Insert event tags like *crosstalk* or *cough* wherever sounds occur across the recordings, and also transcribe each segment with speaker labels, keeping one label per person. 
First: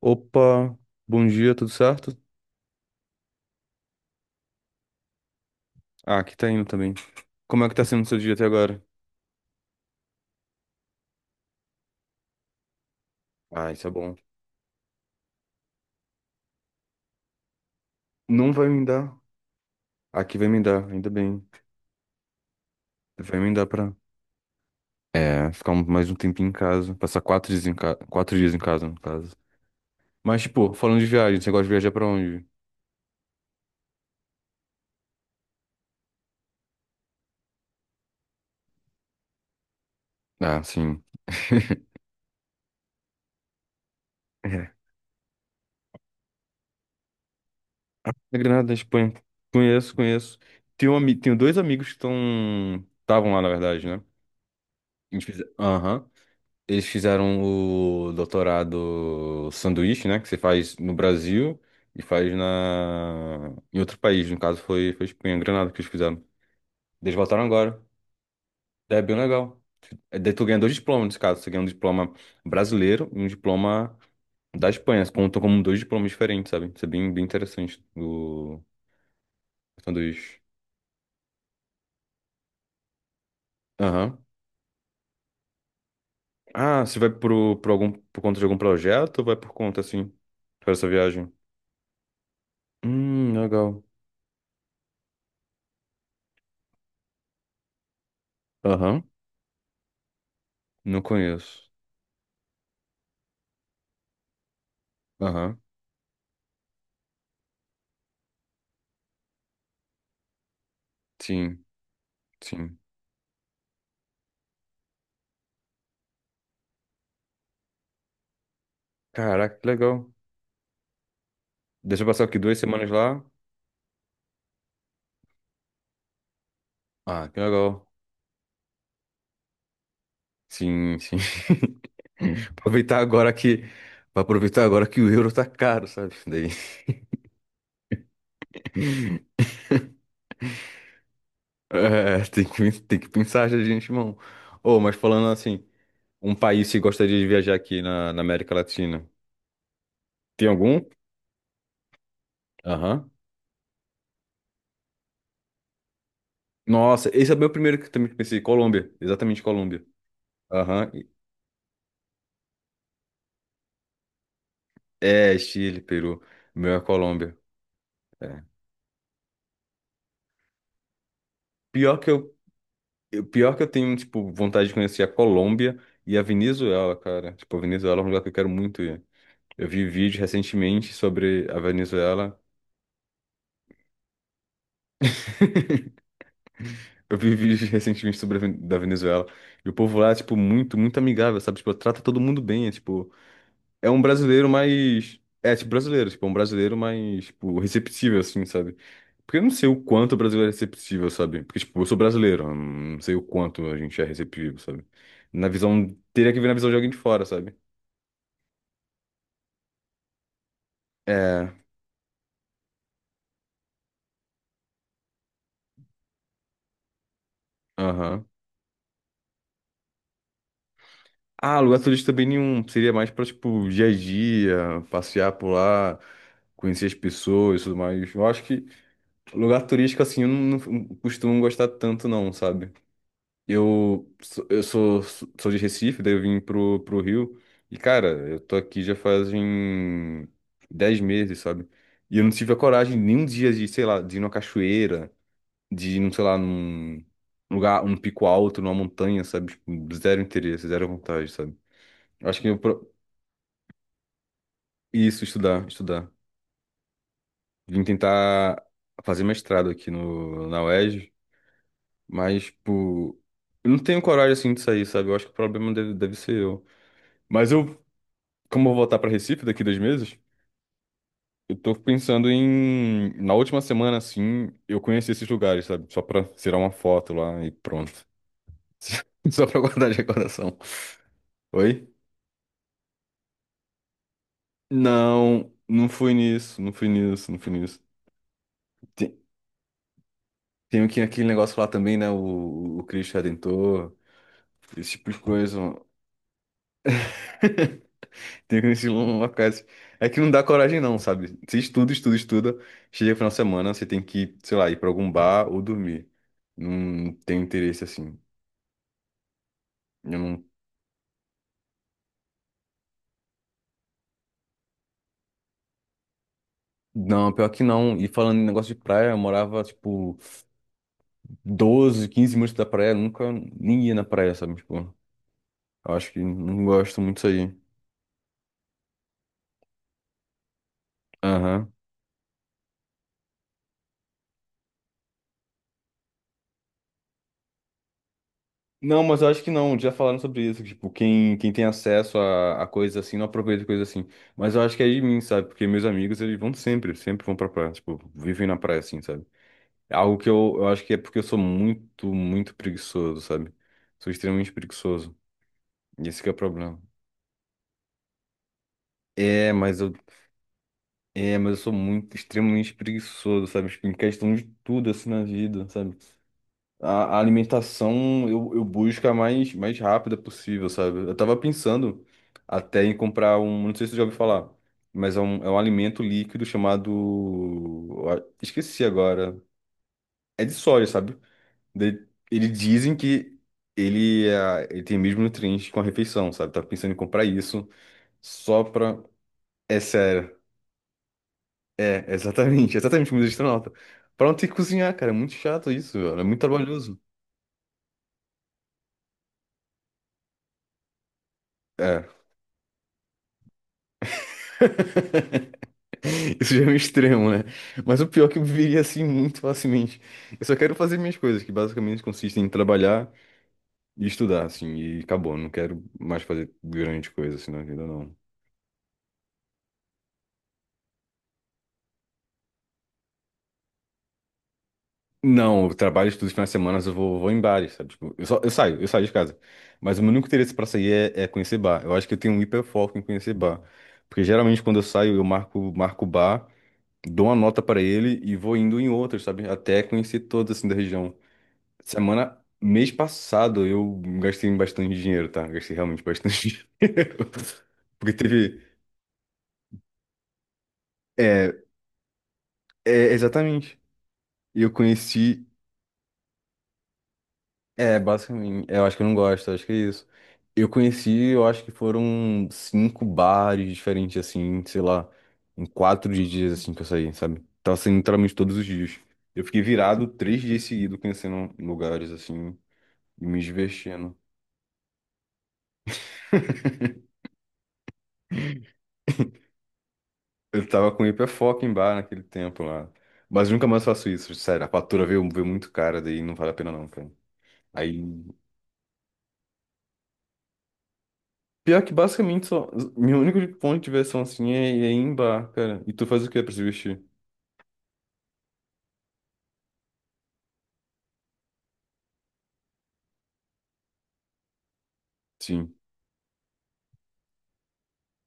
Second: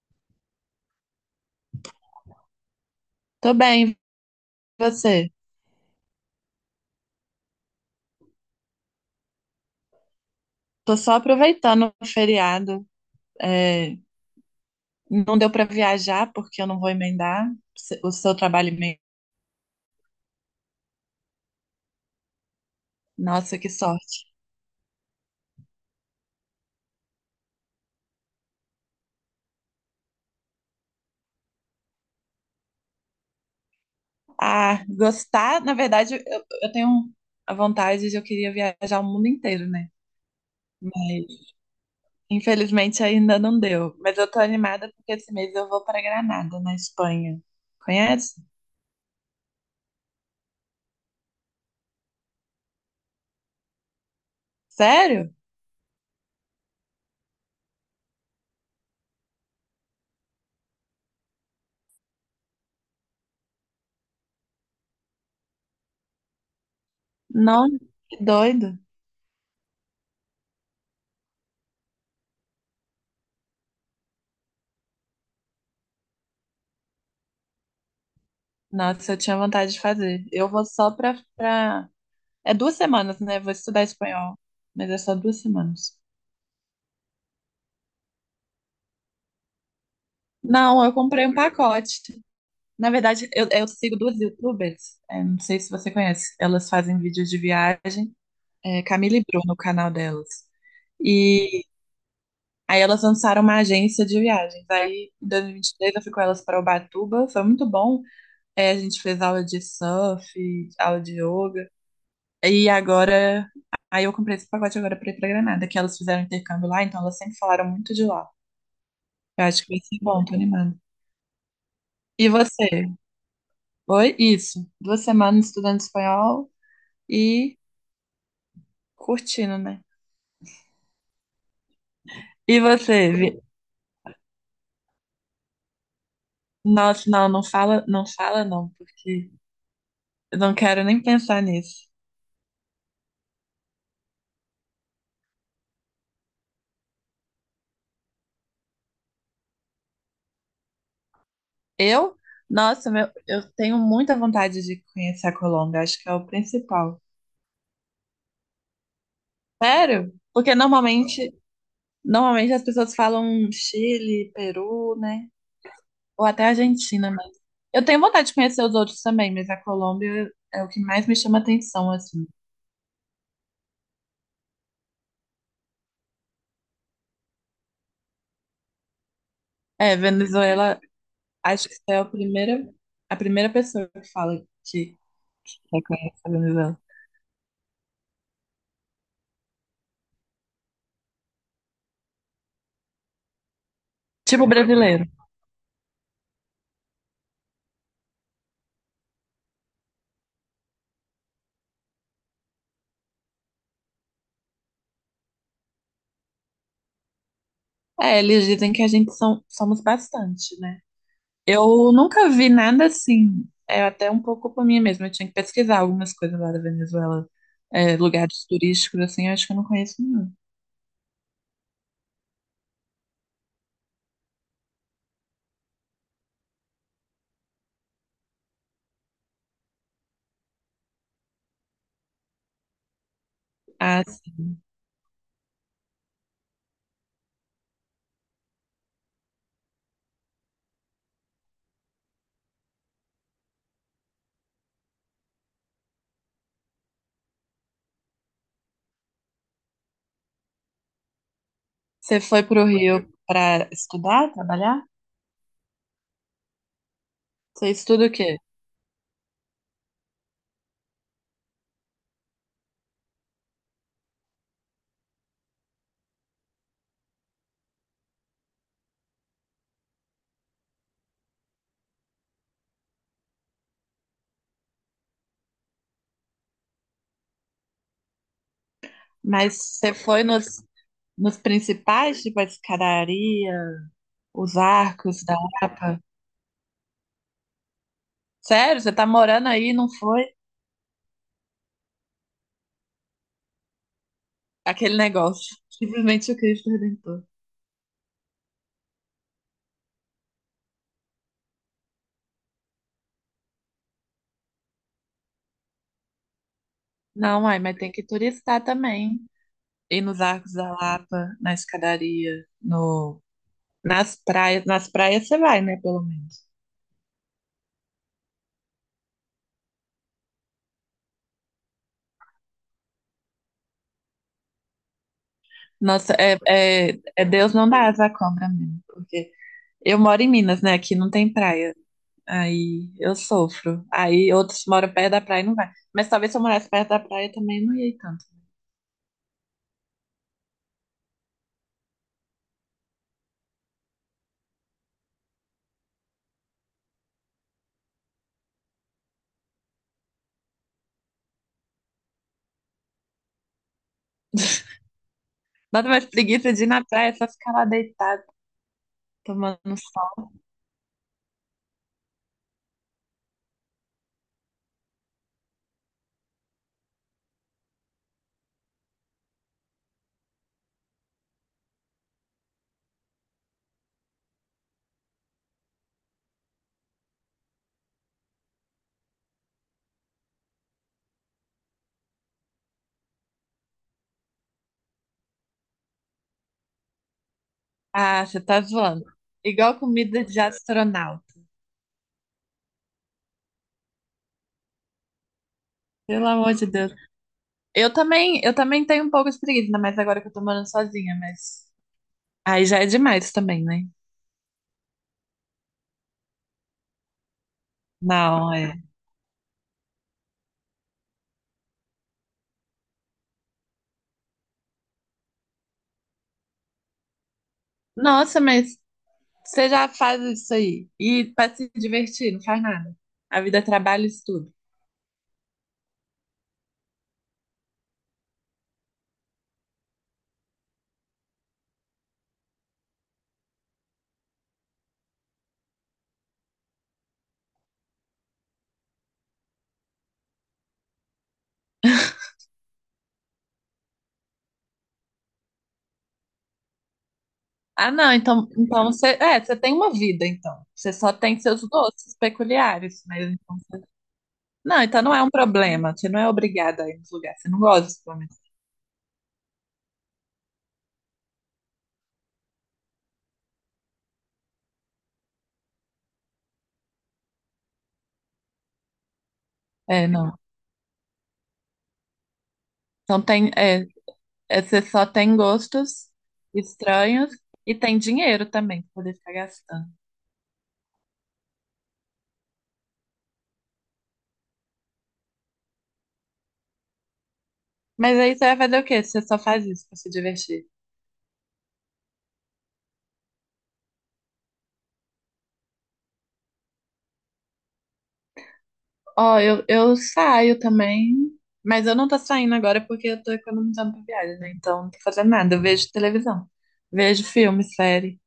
Speaker 1: Opa, bom dia, tudo certo?
Speaker 2: Tô bem, e você?
Speaker 1: Ah, aqui tá indo também. Como é que tá sendo o seu dia até agora?
Speaker 2: Tô só aproveitando o feriado.
Speaker 1: Ah, isso é
Speaker 2: É,
Speaker 1: bom.
Speaker 2: não deu pra viajar porque eu não vou emendar o seu
Speaker 1: Não vai
Speaker 2: trabalho.
Speaker 1: me
Speaker 2: Emenda.
Speaker 1: dar. Aqui vai me dar, ainda bem. Vai me
Speaker 2: Nossa,
Speaker 1: dar
Speaker 2: que
Speaker 1: pra,
Speaker 2: sorte.
Speaker 1: ficar mais um tempinho em casa. Passar 4 dias em casa, 4 dias em casa, no caso. Mas, tipo, falando de viagem, você gosta de viajar pra onde?
Speaker 2: Ah, gostar, na verdade, eu tenho a vontade de eu queria viajar o mundo inteiro, né?
Speaker 1: Ah, sim.
Speaker 2: Mas
Speaker 1: *laughs*
Speaker 2: infelizmente ainda não deu. Mas eu tô
Speaker 1: É.
Speaker 2: animada porque esse mês eu vou pra Granada, na Espanha. Conhece?
Speaker 1: Na Granada, na Espanha. Conheço, conheço. Tenho dois amigos que estão... Estavam lá, na verdade, né?
Speaker 2: Sério?
Speaker 1: Aham. Eles fizeram o doutorado sanduíche, né? Que você faz no Brasil e faz em outro país. No caso, foi Espanha, Granada que eles fizeram. Eles voltaram
Speaker 2: Não,
Speaker 1: agora.
Speaker 2: que doido.
Speaker 1: É bem legal. É, daí tu ganha dois diplomas nesse caso. Você ganha um diploma brasileiro e um diploma da Espanha. Contam como dois diplomas diferentes, sabe? Isso é bem, bem interessante o
Speaker 2: Nossa, eu tinha vontade de fazer.
Speaker 1: sanduíche.
Speaker 2: Eu vou só pra. É 2 semanas, né? Vou estudar
Speaker 1: Aham.
Speaker 2: espanhol, mas é só 2 semanas.
Speaker 1: Ah, você vai por conta de algum projeto ou vai por conta, assim, para
Speaker 2: Não,
Speaker 1: essa
Speaker 2: eu comprei
Speaker 1: viagem?
Speaker 2: um pacote. Na verdade, eu
Speaker 1: Legal.
Speaker 2: sigo duas YouTubers. É, não sei se você conhece. Elas fazem vídeos de viagem. É,
Speaker 1: Aham.
Speaker 2: Camila e Bruno, o canal delas.
Speaker 1: Não
Speaker 2: E
Speaker 1: conheço.
Speaker 2: aí elas lançaram uma agência de viagens. Aí, em
Speaker 1: Aham,
Speaker 2: 2023, eu fui com elas para Ubatuba. Foi muito bom. É, a gente fez aula de surf, aula de
Speaker 1: sim,
Speaker 2: yoga. E
Speaker 1: sim.
Speaker 2: agora, aí eu comprei esse pacote agora para ir para Granada, que elas fizeram intercâmbio lá, então elas sempre falaram muito de lá. Eu
Speaker 1: Caraca,
Speaker 2: acho
Speaker 1: que
Speaker 2: que vai ser
Speaker 1: legal.
Speaker 2: bom, tô animada.
Speaker 1: Deixa eu passar
Speaker 2: E
Speaker 1: aqui duas
Speaker 2: você?
Speaker 1: semanas lá.
Speaker 2: Oi? Isso. 2 semanas estudando espanhol
Speaker 1: Ah, que
Speaker 2: e
Speaker 1: legal.
Speaker 2: curtindo, né?
Speaker 1: Sim, sim. *laughs*
Speaker 2: E
Speaker 1: Aproveitar
Speaker 2: você?
Speaker 1: agora que. Pra aproveitar agora que o euro tá caro, sabe? Daí.
Speaker 2: Nossa, não, não fala, não fala não, porque eu não quero nem pensar nisso.
Speaker 1: É, tem que pensar já de antemão. Ô, mas falando assim, um país que gostaria de viajar aqui na América Latina. Tem algum?
Speaker 2: Eu? Nossa,
Speaker 1: Aham.
Speaker 2: meu, eu tenho muita vontade de conhecer a Colômbia, acho que é o principal.
Speaker 1: Nossa, esse é meu primeiro que eu também pensei. Colômbia, exatamente Colômbia.
Speaker 2: Sério? Porque
Speaker 1: Aham.
Speaker 2: normalmente as pessoas falam Chile, Peru, né?
Speaker 1: É, Chile, Peru.
Speaker 2: Ou até a
Speaker 1: O meu é
Speaker 2: Argentina, mas.
Speaker 1: Colômbia.
Speaker 2: Eu tenho vontade de
Speaker 1: É.
Speaker 2: conhecer os outros também, mas a Colômbia é o que mais me chama atenção,
Speaker 1: Pior que
Speaker 2: assim.
Speaker 1: eu tenho, tipo, vontade de conhecer a Colômbia e a Venezuela, cara. Tipo, a Venezuela é um lugar que eu quero muito ir. Eu vi
Speaker 2: É,
Speaker 1: vídeos
Speaker 2: Venezuela,
Speaker 1: recentemente sobre a
Speaker 2: acho que você é a
Speaker 1: Venezuela.
Speaker 2: primeira, a primeira pessoa que fala que reconhece a Venezuela.
Speaker 1: Eu vi vídeos *laughs* recentemente sobre da Venezuela. E o povo lá é, tipo, muito, muito amigável, sabe? Tipo, trata todo mundo bem. É, tipo, é um
Speaker 2: Tipo
Speaker 1: brasileiro
Speaker 2: brasileiro.
Speaker 1: mais... É, tipo, brasileiro. Tipo, é um brasileiro mais, tipo, receptível, assim, sabe? Porque eu não sei o quanto o brasileiro é receptível, sabe? Porque, tipo, eu sou brasileiro. Eu Não sei o quanto a gente é receptivo, sabe? Na visão... Teria que ver na visão de alguém de fora, sabe?
Speaker 2: É, eles dizem que a gente são, somos bastante, né?
Speaker 1: É.
Speaker 2: Eu nunca vi nada assim. É até um pouco por mim mesma. Eu tinha que pesquisar algumas coisas lá da Venezuela. É,
Speaker 1: Aham.
Speaker 2: lugares turísticos, assim, eu acho que eu não conheço nenhum.
Speaker 1: Ah, lugar turístico também nenhum. Seria mais pra, tipo, dia a dia, passear por lá, conhecer as pessoas e tudo mais. Eu acho que lugar turístico, assim, eu não costumo gostar tanto, não, sabe?
Speaker 2: Ah,
Speaker 1: Eu, sou-
Speaker 2: sim.
Speaker 1: eu sou, sou de Recife, daí eu vim pro Rio. E, cara, eu tô aqui já fazem 10 meses, sabe? E eu não tive a coragem nem um dia de, sei lá, de ir numa cachoeira, de ir, num, sei lá, num lugar, um pico alto, numa montanha, sabe? Tipo, zero interesse, zero vontade, sabe?
Speaker 2: Você
Speaker 1: Eu acho
Speaker 2: foi
Speaker 1: que
Speaker 2: pro Rio para estudar, trabalhar?
Speaker 1: isso, estudar, estudar.
Speaker 2: Você
Speaker 1: Vim
Speaker 2: estuda o quê?
Speaker 1: tentar fazer mestrado aqui no, na UERJ, mas, tipo, eu não tenho coragem, assim, de sair, sabe? Eu acho que o problema deve ser eu. Mas eu, como eu vou voltar pra Recife daqui 2 meses, eu tô pensando em, na última semana, assim, eu conhecer esses lugares, sabe? Só pra tirar uma foto lá e pronto. *laughs* Só
Speaker 2: Mas
Speaker 1: pra guardar
Speaker 2: você
Speaker 1: de
Speaker 2: foi
Speaker 1: recordação.
Speaker 2: nos
Speaker 1: Oi?
Speaker 2: principais, tipo a escadaria, os arcos da
Speaker 1: Não, não
Speaker 2: Lapa?
Speaker 1: fui nisso, não fui nisso, não fui nisso.
Speaker 2: Sério? Você tá
Speaker 1: Tem,
Speaker 2: morando aí e não foi?
Speaker 1: Tem aqui aquele negócio lá também, né? O Cristo Redentor. Esse
Speaker 2: Aquele
Speaker 1: tipo de
Speaker 2: negócio.
Speaker 1: coisa, mano.
Speaker 2: Simplesmente o Cristo Redentor.
Speaker 1: *laughs* Tem que conhecer locais. É que não dá coragem, não, sabe? Você estuda, estuda, estuda. Chega no final de semana, você tem que, sei lá, ir pra algum bar ou dormir. Não tenho
Speaker 2: Não, uai, mas
Speaker 1: interesse
Speaker 2: tem que
Speaker 1: assim.
Speaker 2: turistar também. Ir
Speaker 1: Eu
Speaker 2: nos
Speaker 1: não.
Speaker 2: arcos da Lapa, na escadaria, no, nas praias. Nas praias você vai, né, pelo menos.
Speaker 1: Não, pior que não. E falando em negócio de praia, eu morava, tipo, 12 15 minutos da praia. Nunca nem ia na praia, sabe? Tipo, eu acho
Speaker 2: Nossa,
Speaker 1: que não gosto muito disso
Speaker 2: Deus
Speaker 1: aí.
Speaker 2: não dá asa à cobra mesmo, porque eu moro em Minas, né? Aqui não tem
Speaker 1: Aham.
Speaker 2: praia. Aí eu sofro. Aí outros moram perto da praia e não vai. Mas talvez se eu morasse perto da praia também não ia ir tanto.
Speaker 1: Não, mas eu acho que não, já falaram sobre isso, que, tipo, quem tem acesso a coisas assim, não aproveita coisas assim. Mas eu acho que é de mim, sabe? Porque meus amigos, eles vão sempre, sempre vão pra praia, tipo, vivem na praia, assim, sabe? É algo que eu acho que é porque eu sou muito, muito preguiçoso, sabe? Sou extremamente
Speaker 2: *laughs*
Speaker 1: preguiçoso,
Speaker 2: Nada mais
Speaker 1: e esse que é o
Speaker 2: preguiça de ir
Speaker 1: problema.
Speaker 2: na praia, é só ficar lá deitado,
Speaker 1: É,
Speaker 2: tomando.
Speaker 1: mas eu, mas eu sou muito, extremamente preguiçoso, sabe? Tipo, em questão de tudo, assim, na vida, sabe? A alimentação eu busco a mais rápida possível, sabe? Eu tava pensando até em comprar um, não sei se você já ouviu falar, mas é um alimento líquido chamado. Esqueci agora. É de soja, sabe? Eles dizem que ele tem mesmo nutrientes com a refeição, sabe? Tava pensando em comprar isso
Speaker 2: Ah, você tá
Speaker 1: só pra.
Speaker 2: zoando. Igual
Speaker 1: É
Speaker 2: comida
Speaker 1: sério.
Speaker 2: de astronauta.
Speaker 1: É, exatamente, exatamente como de astronauta. Pra não ter que cozinhar, cara. É muito chato isso, velho. É
Speaker 2: Pelo
Speaker 1: muito
Speaker 2: amor de Deus.
Speaker 1: trabalhoso.
Speaker 2: Eu também tenho um pouco de preguiça, ainda mais agora que eu tô morando sozinha, mas
Speaker 1: É.
Speaker 2: aí já é demais também, né?
Speaker 1: *laughs* Isso já é um extremo, né? Mas o pior é que eu
Speaker 2: Não,
Speaker 1: viveria
Speaker 2: é.
Speaker 1: assim muito facilmente. Eu só quero fazer minhas coisas, que basicamente consistem em trabalhar e estudar, assim, e acabou. Não quero mais fazer grande coisa assim na vida, não.
Speaker 2: Nossa, mas você já faz isso aí. E pra se divertir, não faz nada. A vida é trabalho e estudo.
Speaker 1: Não, eu trabalho, estudo os finais de semana, eu vou em bares, sabe? Tipo, eu, só, eu saio de casa. Mas o meu único interesse pra sair é conhecer bar. Eu acho que eu tenho um hiperfoco em conhecer bar. Porque geralmente quando eu saio, eu marco bar, dou uma nota pra ele e vou indo em outros, sabe? Até conhecer todos, assim, da região. Mês passado eu gastei bastante dinheiro, tá? Gastei realmente bastante *laughs* dinheiro.
Speaker 2: Ah,
Speaker 1: Porque
Speaker 2: não, então,
Speaker 1: teve.
Speaker 2: então você, você tem uma vida, então. Você só tem
Speaker 1: É,
Speaker 2: seus doces peculiares,
Speaker 1: É,
Speaker 2: mas então
Speaker 1: exatamente. E eu
Speaker 2: Não, então não é um
Speaker 1: conheci.
Speaker 2: problema. Você não é obrigada a ir nos lugares. Você não
Speaker 1: É,
Speaker 2: gosta, pelo menos.
Speaker 1: basicamente. Eu acho que eu não gosto, eu acho que é isso. Eu conheci, eu acho que foram cinco bares diferentes, assim, sei lá, em 4 dias, assim, que eu saí, sabe? Tava saindo literalmente todos os dias. Eu fiquei virado
Speaker 2: É, não.
Speaker 1: 3 dias seguidos, conhecendo lugares, assim,
Speaker 2: Então
Speaker 1: e me
Speaker 2: tem,
Speaker 1: divertindo.
Speaker 2: você só tem gostos estranhos e tem dinheiro também pra poder ficar gastando.
Speaker 1: Eu tava com hiperfoco em bar naquele tempo lá. Mas nunca mais faço isso, sério. A fatura veio muito cara, daí não vale a pena não, cara. Aí.
Speaker 2: Mas aí você vai fazer o quê? Você só faz isso pra se divertir.
Speaker 1: Pior que basicamente só. Meu único ponto de diversão assim é ir em bar, cara. E tu faz o quê pra se vestir?
Speaker 2: Ó, eu saio também, mas eu não tô saindo agora porque eu tô economizando pra viagem, né? Então não tô fazendo nada. Eu
Speaker 1: Sim.
Speaker 2: vejo televisão, vejo filme, série.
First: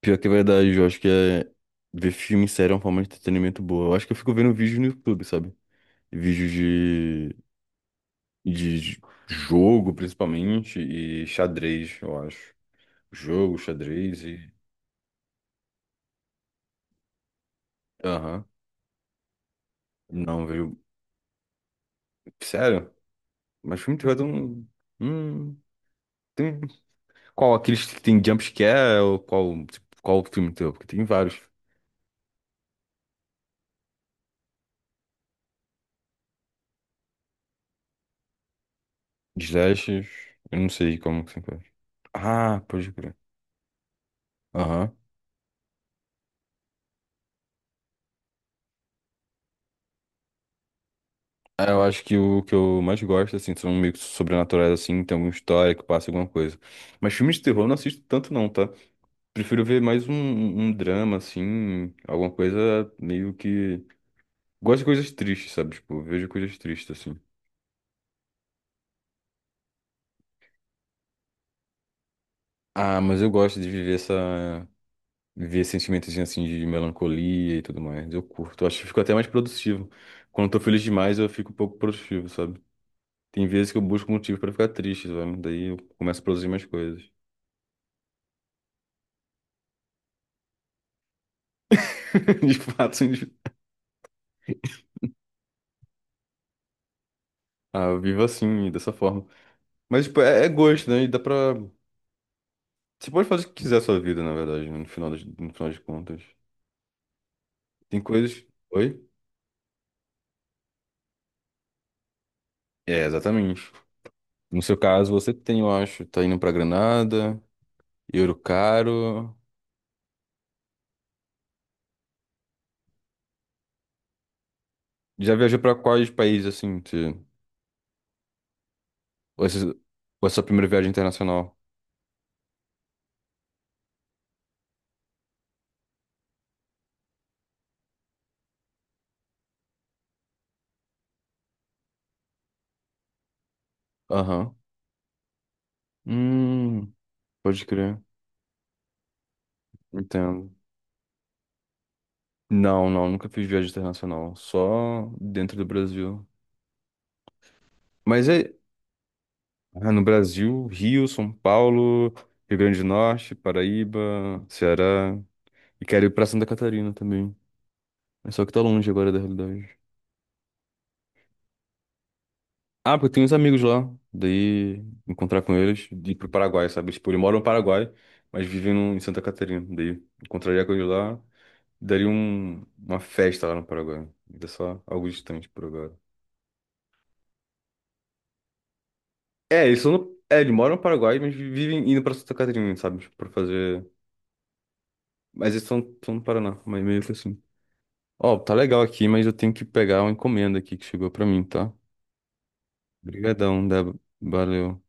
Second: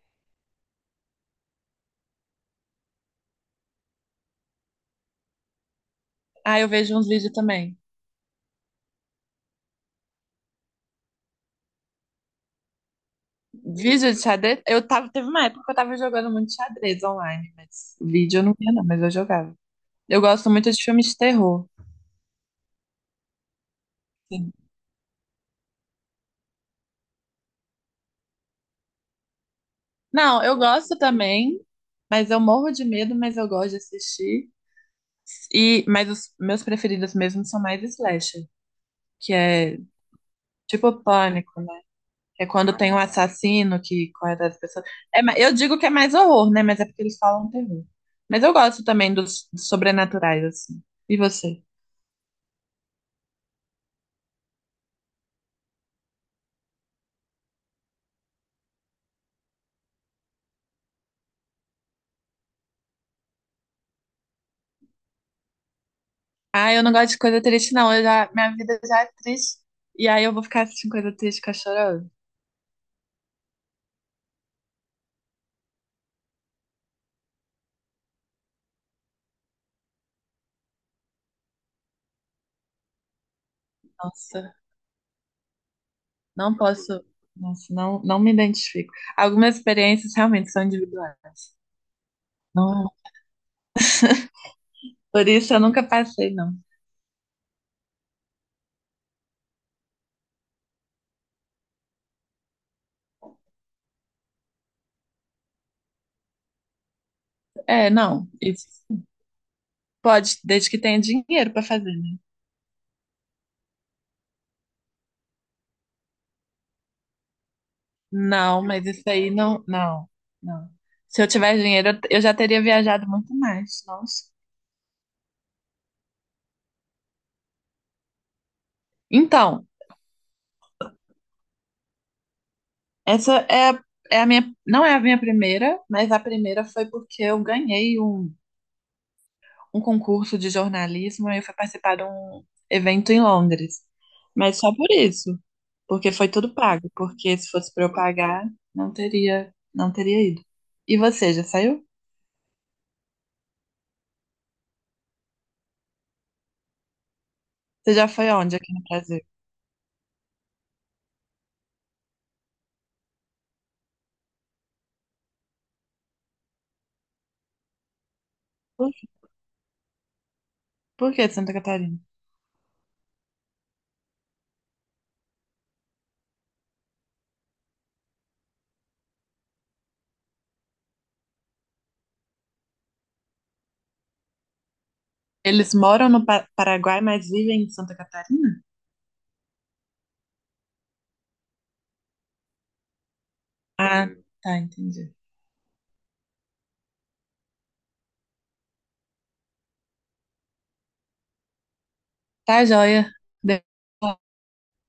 Speaker 1: Pior que é verdade, eu acho que é... ver filme e série é uma forma de entretenimento boa. Eu acho que eu fico vendo vídeo no YouTube, sabe? Vídeos
Speaker 2: Ah, eu vejo uns vídeos
Speaker 1: de...
Speaker 2: também.
Speaker 1: de j- Jogo, principalmente, e xadrez, eu acho. Jogo,
Speaker 2: Vídeo de
Speaker 1: xadrez e.
Speaker 2: xadrez? Eu tava, teve uma época que eu tava jogando muito xadrez online, mas vídeo eu
Speaker 1: Aham.
Speaker 2: não via, não, mas eu jogava. Eu
Speaker 1: Não,
Speaker 2: gosto muito
Speaker 1: vejo.
Speaker 2: de filmes de terror.
Speaker 1: Sério? Mas filme de terror tem
Speaker 2: Sim.
Speaker 1: um. Hum, tem. Qual? Aqueles que tem jumpscare? Ou qual, tipo, qual
Speaker 2: Não,
Speaker 1: filme de
Speaker 2: eu
Speaker 1: terror? Porque
Speaker 2: gosto
Speaker 1: tem vários.
Speaker 2: também, mas eu morro de medo, mas eu gosto de assistir. E, mas os meus preferidos mesmo são mais slasher, que é
Speaker 1: Slashers. Eu não
Speaker 2: tipo
Speaker 1: sei como que se
Speaker 2: pânico,
Speaker 1: faz.
Speaker 2: né? Que é
Speaker 1: Ah,
Speaker 2: quando tem
Speaker 1: pode
Speaker 2: um
Speaker 1: crer.
Speaker 2: assassino que corre atrás das pessoas.
Speaker 1: Aham.
Speaker 2: É, eu digo que é mais horror, né? Mas é porque eles falam terror. Mas eu gosto também dos sobrenaturais, assim. E você?
Speaker 1: É, eu acho que o que eu mais gosto, assim, são meio que sobrenaturais, assim, tem alguma história que passa alguma coisa. Mas filmes de terror eu não assisto tanto, não, tá? Prefiro ver mais um drama, assim, alguma coisa meio que. Gosto de coisas tristes, sabe? Tipo, vejo coisas
Speaker 2: Ah, eu
Speaker 1: tristes,
Speaker 2: não gosto de
Speaker 1: assim.
Speaker 2: coisa triste, não. Eu já, minha vida já é triste. E aí eu vou ficar assistindo coisa triste, ficar chorando.
Speaker 1: Ah, mas eu gosto de viver essa. Ver sentimentos assim de melancolia e tudo mais. Eu curto, eu acho que fico até mais produtivo. Quando eu tô feliz demais, eu fico um pouco produtivo, sabe? Tem vezes que eu busco motivo pra
Speaker 2: Nossa,
Speaker 1: ficar triste, sabe? Daí eu começo a produzir
Speaker 2: não
Speaker 1: mais
Speaker 2: posso.
Speaker 1: coisas.
Speaker 2: Nossa, não, não me identifico. Algumas experiências realmente são individuais.
Speaker 1: *laughs* De
Speaker 2: Não,
Speaker 1: fato, sim. de-
Speaker 2: por isso eu nunca passei, não.
Speaker 1: ah, eu vivo assim, dessa forma. Mas, tipo, é gosto, né? E dá pra. Você pode fazer o que quiser a sua vida, na verdade, né? No final de contas.
Speaker 2: É,
Speaker 1: Tem
Speaker 2: não.
Speaker 1: coisas.
Speaker 2: Isso
Speaker 1: Oi?
Speaker 2: pode, desde que tenha dinheiro para fazer, né?
Speaker 1: É, exatamente. No seu caso, você tem, eu acho, tá indo pra Granada, euro
Speaker 2: Não, mas isso aí
Speaker 1: caro.
Speaker 2: não, não, não. Se eu tivesse dinheiro, eu já teria viajado muito mais. Nossa.
Speaker 1: Já viajou pra quais países, assim? Ou esse-
Speaker 2: Então.
Speaker 1: ou essa primeira viagem internacional?
Speaker 2: Essa é, é a minha, não é a minha primeira, mas a primeira foi porque eu ganhei um concurso de jornalismo e eu fui participar de um evento em Londres.
Speaker 1: Aham.
Speaker 2: Mas só por isso, porque foi tudo pago,
Speaker 1: Hum,
Speaker 2: porque se
Speaker 1: pode
Speaker 2: fosse para eu
Speaker 1: crer.
Speaker 2: pagar, não teria ido.
Speaker 1: Entendo.
Speaker 2: E você, já saiu?
Speaker 1: Não, não, nunca fiz viagem internacional. Só dentro do Brasil.
Speaker 2: Você já
Speaker 1: Mas
Speaker 2: foi aonde aqui no Brasil?
Speaker 1: no Brasil, Rio, São Paulo, Rio Grande do Norte, Paraíba, Ceará. E quero ir pra Santa Catarina também. É só que tá longe
Speaker 2: Por,
Speaker 1: agora da realidade.
Speaker 2: por que Santa Catarina?
Speaker 1: Ah, porque eu tenho uns amigos lá. Daí encontrar com eles e ir pro Paraguai, sabe? Tipo, eles moram no Paraguai, mas vivem em Santa Catarina. Daí encontraria com eles lá. Daria uma festa lá no Paraguai. Ainda só algo distante por
Speaker 2: Eles
Speaker 1: agora.
Speaker 2: moram no Paraguai, mas vivem em Santa Catarina?
Speaker 1: É, eles moram no Paraguai, mas vivem indo pra Santa Catarina, sabe? Tipo, pra fazer.
Speaker 2: Ah, tá, entendi.
Speaker 1: Mas eles estão no Paraná, mas meio que assim. Ó, tá legal aqui, mas eu tenho que pegar uma encomenda aqui que chegou pra mim, tá?
Speaker 2: Tá, joia.
Speaker 1: Obrigadão, Débora. Valeu.